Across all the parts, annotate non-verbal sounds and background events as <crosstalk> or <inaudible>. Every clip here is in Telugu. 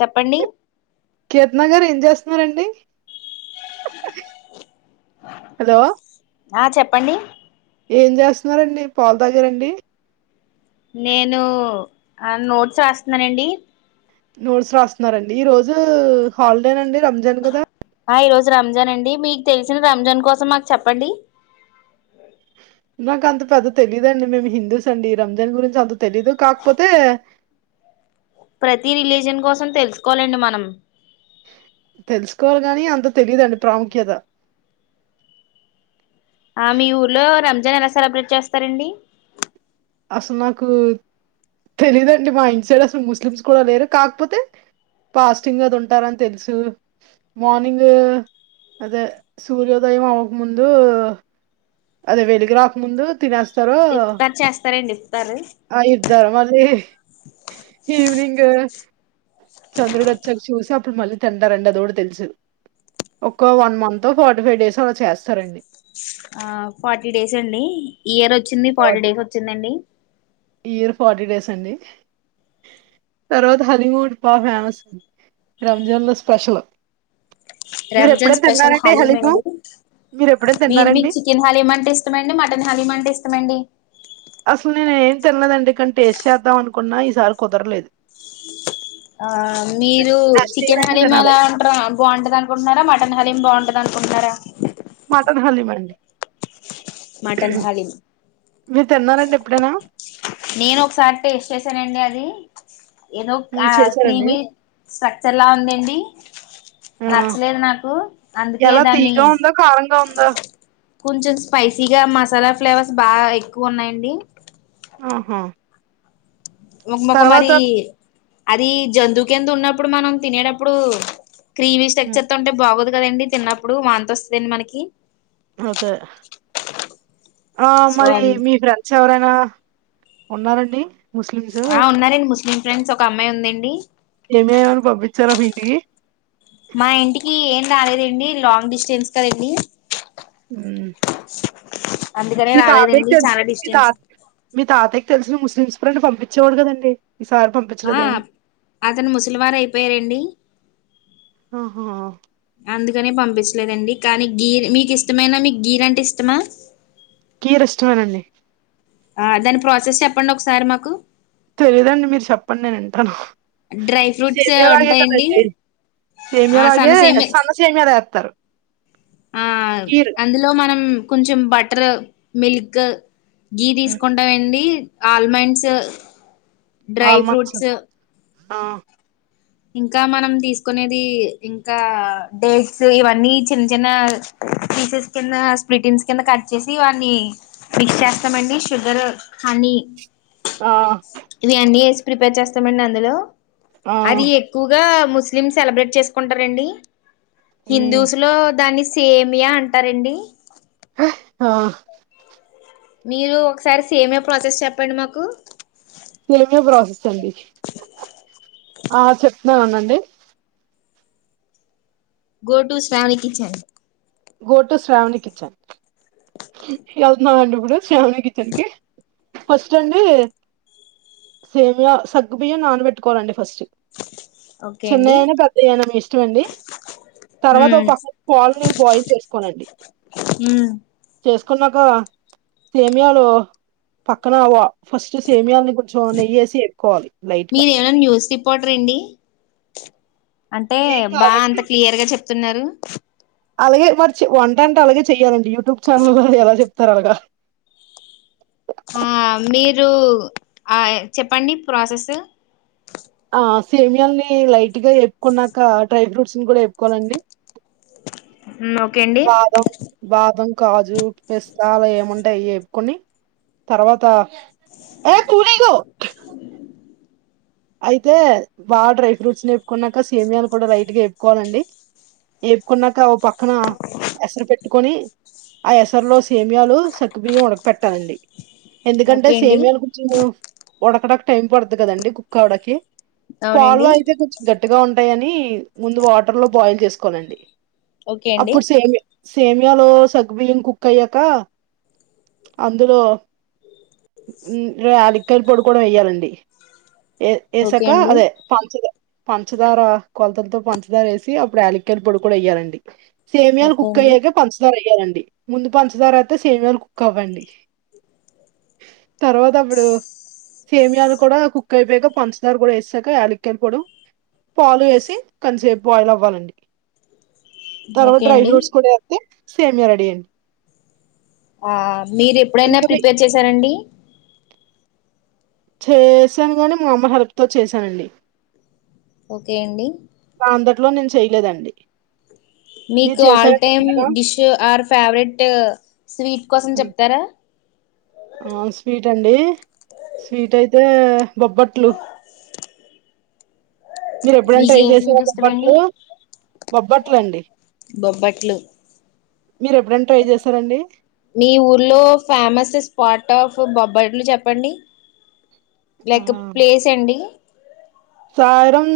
చెప్పండి కేత్నగారు ఏం ఇంజస్ అండి ఆ చెప్పండి ఏం చేస్తున్నారండి పాలు దగ్గరండి నేను నోట్స్ రాస్తున్నానండి నోట్స్ రాస్తున్నండి ఈ రోజు హాలిడే నండి రంజాన్ కదా ఆ ఈ రోజు రంజాన్ అండి మీకు తెలిసిన రంజాన్ కోసం మాకు చెప్పండి నాకు అంత పెద్ద తెలీదుండి మేము హిందూస్ అండి రంజాన్ గురించి అంత తెలీదు కాకపోతే ప్రతి రిలీజియన్ కోసం తెలుసుకోవాలండి మనం తెలుసుకోవాలి గాని అంత తెలిదుండి ప్రాముఖ్యత ఆ మీ ఊర్లో రంజాన్ ఎలా సెలబ్రేట్ చేస్తారండి అసలు నాకు తెలియదండి మా ఇంటి సైడ్ అసలు ముస్లిమ్స్ కూడా లేరు కాకపోతే పాస్టింగ్ అది ఉంటారని తెలుసు మార్నింగ్ అదే సూర్యోదయం అవ్వక ముందు అదే వెలిగు రాక ముందు తినేస్త ఇఫ్తార్ చేస్తారండి ఇఫ్తార్ ఆ ఇర్దార మళ ఈవనింగ్ చంద్రుడుచ్చకు చూసా అడు మళ్లీ తింటారు అది కూడా తెలుసు ఒక one month forty five days అలా చేస్తారండి ఆ ఫార్టీ డేస్ అండి ఇయర్ వచ్చింది ఫార్టీ డేస్ వచ్చిందండి ఇయర్ ఫార్టీ డేస్ అండి తర్వాత హలీమూడ్ పా ఫేమస్ రంజాన్ లో స్పెషల్ మీరు రంజాన్ ఎప్పుడైనా స్పెషల్ తిన్నారండి హలీం హలీము అండి మీరు ఎప్పుడైనా మీరు మీకు తిన్నారండి చికెన్ హలీం అంటే ఇష్టమండి మటన్ హలీమంటే ఇష్టమండి అసలు నేనే ఏం తెలియదండి కనీ టేస్ చేద్దాం అనుకున్నా ఈసారి కుదరలేదు ఆ మీరు నెక్స్ట్ ఇయర్ చికెన్ అయినా హలీం తినాలి ఎలా ఉంటారు బాగుంటది అనుకుంటున్నారా మటన్ హలీం బాగుంటది అనుకున్నారా మటన్ హలీం అండి ఉహ మటన్ హలీం మీరు తిన్నారా అండి ఎప్పుడైనా నేను ఒకసారి టేస్ట్ చేసానండి అది ఏదో ఆ చేసారండి క్రీమీ స్ట్రక్చర్ల ఉందండి ఆ నచ్చలేదు నాకు అందుకే దాన్ని ఆ కొంచెం స్పైసీగా మసాలా ఫ్లేవర్స్ బాగా ఎక్కువ ఉన్నాయండి ఆహా ఒంగుమక తర్వాత మరి అది జంతువు కింద ఉన్నప్పుడు మనం తినేటప్పుడు క్రీమీ హ్మ్. స్ట్రక్చర్ త ఉంటే బాగోదు కదండి తిన్నప్పుడు వాంత వస్తుందండి మనకి ఓకే ఆ సో మరి అ మీ ఫ్రెండ్స్ ఎవరైనా ఉన్నారండి ముస్లిమ్స్ ఆ ఉన్నారండి ముస్లిం ఫ్రెండ్స్ ఒక అమ్మాయి ఉందండి ఏమేమని పంపించారా వీటికి మా ఇంటికి ఏం రాలేదండి లాంగ్ డిస్టెన్స్ కదండి ఉ అందుకనే రాలేదండి మితాత చాలా మితా డిస్టెన్స్ మితాత తెలిసిన ముస్లిం ఫ్రెండ్స్ పంపించేవాడు కదండి ఈసారి ఆ పంపించలేదేమి అతను ముసలివారు అయిపోయారండి ఆహా నే పంపించలేదండి కానీ గీర్ మీకు ఇష్టమనా మీకు గీర్ అంటే ఇష్టమా కేర్ ఇష్టమేనండి ఆ దాని ప్రాసెస్ చెప్పండి ఒకసారి మాకు తెలిదండి మీరు చెప్పండి నేను వింటాను డ్రై ఫ్రూట్స్ సేమయాలాగే ఉంటాయండి కదండి ఆ సేమయాలాగే సనసేమి సన్న సేమ్యాలు ఎత్తారు ఆ అందులో మనం కొంచెం బటర్ మిల్క్ గీ హ్మ్. తీసుకుంటా అండి ఆల్మండ్స్ డ్రై ఆల్మండ్స్ ఫ్రూట్స్ ఆ ఇంకా మనం తీసుకునేది ఇంకా డేట్స్ ఇవన్నీ చిన్న చిన్న పీసెస్ కింద ప్రోటీన్స్ కింద కట్ చేసి వాని మిక్స్ చేస్తామండి షుగర్ హనీ ఆ ఇవి అన్నీ వేసి ప్రిపేర్ చేస్తామండి అందులో ఆ అది ఎక్కువగా ముస్లిం సెలబ్రేట్ చేసుకుంటారండి మ్ హిందుస్లో దాన్ని సేమియా అంటారండి హ ఆ మీరు ఒకసారి సేమియా ప్రాసెస్ చెప్పండి మాకు సేమియా ప్రాసెస్ అండి ఆ చెప్తున్నాను అండి go to Shravani kitchen go to Shravani kitchen వెళ్తున్నాండి ఇప్పుడు శ్యావణి కిచెన్ కి ఫస్ట్ అండి సేమియ సగ్గుబియ్య నానబెట్టుకోవాలండి ఫస్ట్ ఓకే అండి చిన్నయనా పెద్దయ్యానా మీ ఇష్టం అండి తర్వాత ఉమ్ ఒక పక్క పాల్ ని బాయిల్ చేసుకోవాలి అండి ఉ చేసుకున్నాక సేమియాలు పక్కన అవ ఫస్ట్ సేమియాలని కొంచెం నెయ్యేసి ఎక్క్కోవాలి లైట్గా మీరేమైనా న్యూస్ రిపోర్టర్ అండి అంటే బా కాదండి అంత క్లియర్ గా చెప్తున్నారు అలాగే మరి వంట అంటే అలాగే చెయాలండి యూట్యూబ్ ఛానల్ వా ఎలా చెప్తారు అలాగా ఆ మీరు చెప్పండి ప్రాసెస్ సేమియాల్ని లైట్ గా ఎప్పుకున్నాక డ్రై ఫ్రూట్స్ ని కూడా ఎప్పుకోవాలండి ఓకే అండి బాదం బాదం కాజు పిస్తా ఏముంటాయి ఏపుకొని తర్వాత ఏ తూనిగా అయితే బాగా డ్రై ఫ్రూట్స్ ని ఎప్పుకున్నాక సేమియాను కూడా రైట్ గా ఎప్పుకోవాలండి ఏపుకున్నాక ఓ పక్కన ఎసరు పెట్టుకొని ఆ ఎసరులో సేమియాలు సకుబియ్యం ఉడకపెట్టాలండి ఎందుకంటే ఓకే అండి సేమియాలు కొంచెం ఉడకడక టైం పడుతు కదండి కుక్ అవడాకి పాలు అవునండి అయితే కొంచెం గట్టిగా ఉంటాయని ముందు వాటర్ లో బాయిల్ చేసుకోవాలండి ఓకే అండి అప్పుడు సేమి సేమియాలో సగ్గుబియ్యం కుక్ అయ్యాక అందులో యాలక్కాయ్ పొడి కూడా వెేయ్యాలండి ఏ ఓకే ఏసక అండి అదే ఫంచద పంచదార కొలతలతో పంచదార వేసి అప్పుడు యాలక్కయల పొడి కూడా ఎయ్యాలాండి సేమియాలు ఓకే కుక్ అండి అయ్యాక పంచదార అయ్యాలండి ముందు పంచదారా యితే సేమ్ వేలు కుక్ అవండి తర్వాత అప్పుడు సేమియాలు కూడా కు వేగా పంచదారు కూడా వేసాక యాలక్కయలు పోడు పాలు వేసి కొంతసేపు బాయిల్ అవ్వాలండి తర్వాత ఓకే డ్రై అండి ఫ్రూట్స్ కూడా ఎతే సేమీయా రెడీ అండి మీరు ఎప్పుడైనా ఇంకా మీ ప్రిపేర్ చేశారండి చేశాను గానీ మా అమ్మ హెల్ప్ తో చేసానండి ఓకే అండి అందట్లో నేను చేయలేదండి మీరు మీకు ఆల్ చేశారా టైమ్ ఎప్పుడైనా? డిష్ ఆర్ ఫేవరెట్ స్వీట్ కోసం చెప్తారా ఆ స్వీట్ అండి స్వీట్ అయితే బొబ్బట్లు మీరు ఎప్పుడైనా మీకు ట్రై ఏం చేసేర స్వీట్ ఇష్టమండి బొబ్బట్లు బొబ్బట్లు అండి బొబ్బట్లు మీరు ఎప్పుడైనా ట్రై చేసారండి మీ ఊర్లో ఫేమస్ స్పాట్ ఆఫ్ బొబ్బట్లు చెప్పండి లైక్ ప్లేస్ అండి సాయిరాం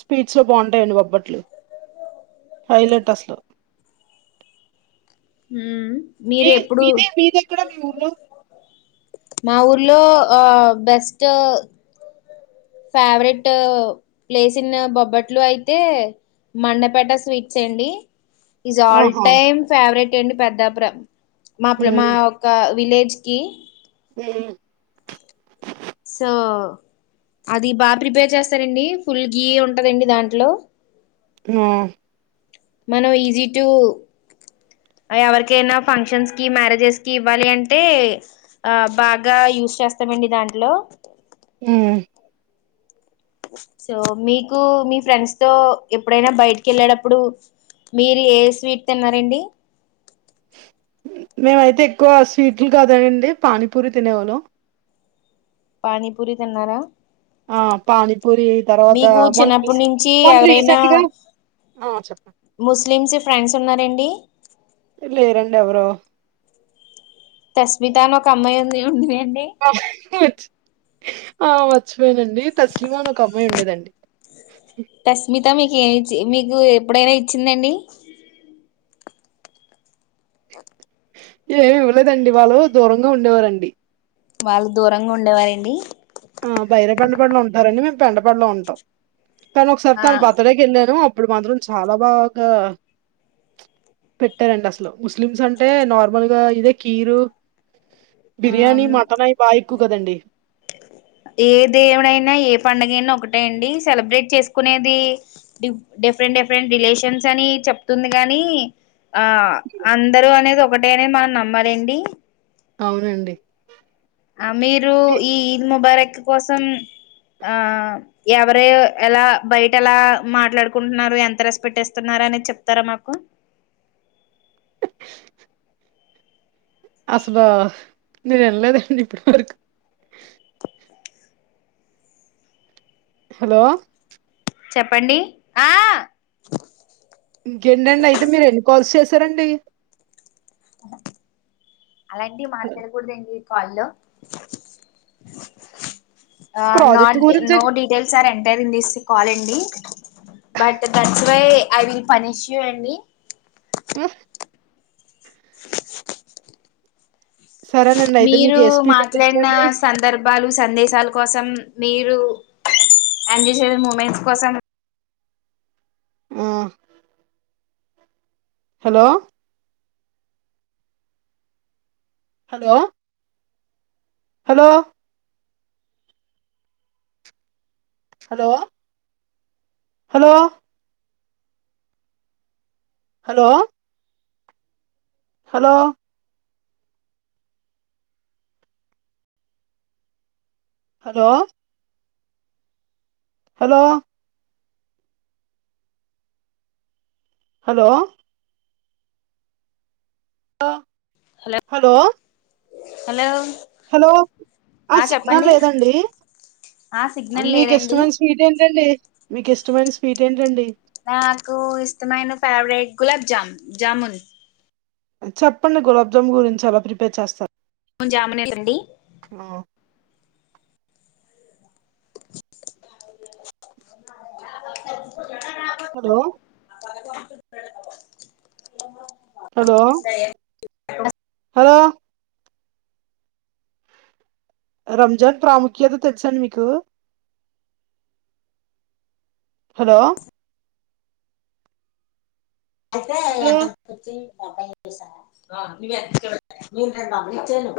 స్పీడ్స్ లో బాగుంటాయండి బోబ్బట్లు హై లైట్ అసలు హూ మీర మీ ఎప్పుడు మీది మీదెక్కడ మీ ఊర్లో మా ఊర్లో ఆ బెస్ట్ ఫేవరెట్ ప్లేస్ ఇన్న బొబ్బట్లు అయితే మండపేట స్వీట్స్ ఏండి ఈస్ ఆల్ ఆహా టైమ్ ఫేవరెట్ అండి పెద్ద మా ప్ర మా హ్మ్ ఒక్క విలేజ్ ఏజెకి ఉ సో అది బాగా ప్రిపేర్ చేస్తారండి ఫుల్ గీ ఉంటదండి దాంట్లో ఆ మనం ఈజీ టు ఎవరికైనా ఫంక్షన్స్ కి, మ్యారేజెస్ కి ఇవ్వాలి అంటే, ఆ బాగా యూజస్ చేస్తామండి దాంట్లో. మ్ సో మీకు మీ ఫ్రెండ్స్ తో ఎప్పుడైనా బయటికి వెళ్ళేటప్పుడు, మీరు ఏ స్వీట్ తిన్నారండి. మేమైతే ఎక్కువ స్వీట్లు కాదాండి, పానీపూరి తినేవాళ్ళు. పానీ పూరి తిన్నారా? ఆ పానీపూరి తర్వాత మీకు మొన్న చిన్నప్పటి రీస్ నుంచి మొన్న ఎవరైనా రీసెంట్ గా ఆ చెప్పండి ముస్లిమ్స్ ఫ్రెండ్స్ ఉన్నారండి? లే రండి ఎవరు. తస్మితాని ఒక అమ్మాయింది. ఉండు మే ఆ మర్చిపోయినానండి తస్లిమా అని ఒక అమ్మాయి ఉండేదండి. తస్మిత మీకు ఏమిచ్చ మీకు ఎప్పుడైనా ఇచ్చిందాండి? ఏమి ఇవ్వలేదండి. వాళ్ళు దూరంగా ఉండేవారండి. వాళ్ళు దూరంగా ఉండేవారండి. ఆ బైర పెండ పడులు ఉంటారండి, మేము పెండ పడులో ఉంటాం. తను ఒకసారి ఆ తన బర్తడేకి వెళ్ళాను అప్పుడు మాత్రం చాలా బాగా పెట్టారండి. అసలు ముస్లిమ్స్ అంటే నార్మల్గా ఇదే కీరు బిర్యానీ మటన్ అవి బా ఎక్కువ కదండి. ఏ దేవుడైనా ఏ పండుగ అయినా ఒకటే అండి. సెలబ్రేట్ చేసుకునేది డిఫె డిఫరెంట్ రిలేషన్స్ అని చెప్తుంది గానీ డిఫరెంట్ ఆ అందరూ అనేది ఒకటే అనే మనమ్మాలండి. అవునండి. ఆ మీరు ఎ ఈ ఈద్ ముబారక్ కోసం. ఆ ఎవర ఎలా బయట ఎలా మాట్లాడుకుంటున్నారు ఎంత రెస్పెక్ట్ ఇస్తున్నారు అనే చెప్తారా మాకు? <inaudible> అసలు నేను వినలేదండి ఇప్పటి వరకు. హలో!. చెప్పండి ఆ ఇంకేంటండి, అయితే మీరు ఎన్ని కాల్స్ చేసారండి. అలాంటివి మాట్లాడకూడదండి. కాల్ ప్రాజెక్ట్ నాట్ గురించి no detail enter ten days కాలండి but that's why I will punish you అండి. హ్మ్. <inaudible> సరేనండి అయితే మీకు మీరు ఏ స్పీడ్ అంటే ఇష్టం మాట్లాడిన అండి సందర్భాలు, సందేశాలు కోసం మీరు ఎంజాయ్ చేసే మూమెంట్స్ కోసం. మ్ hello! Hello! Hello! Hello! Hello! Hello! Hello! Hello! Hello! Hello! లో హలో హలో హలో ఆ సిగ్నల్ లేదండి. ఆ సిగ్నల్ మీకు లేదండి ఇష్టమైన స్వీట్ ఏంటండి? మీకు ఇష్టమైన స్వీట్ ఏంటండి? నాకు ఇష్టమైన ఫేవరెట్ గులాబ్ జామ్ జాముూన్. చెప్పండి గులాబ్జామున్ గురించి ఎలా ప్రిపేర్ చేస్తారు? మన జాముూన్ ఏంటండి? అ హలో హలో హలో రంజాన్ ప్రాముఖ్యత తెలుసా మీకు. హలో అయితేే హలో అతను కొచ్చి బై పి సి ఆమె నేను చేయను.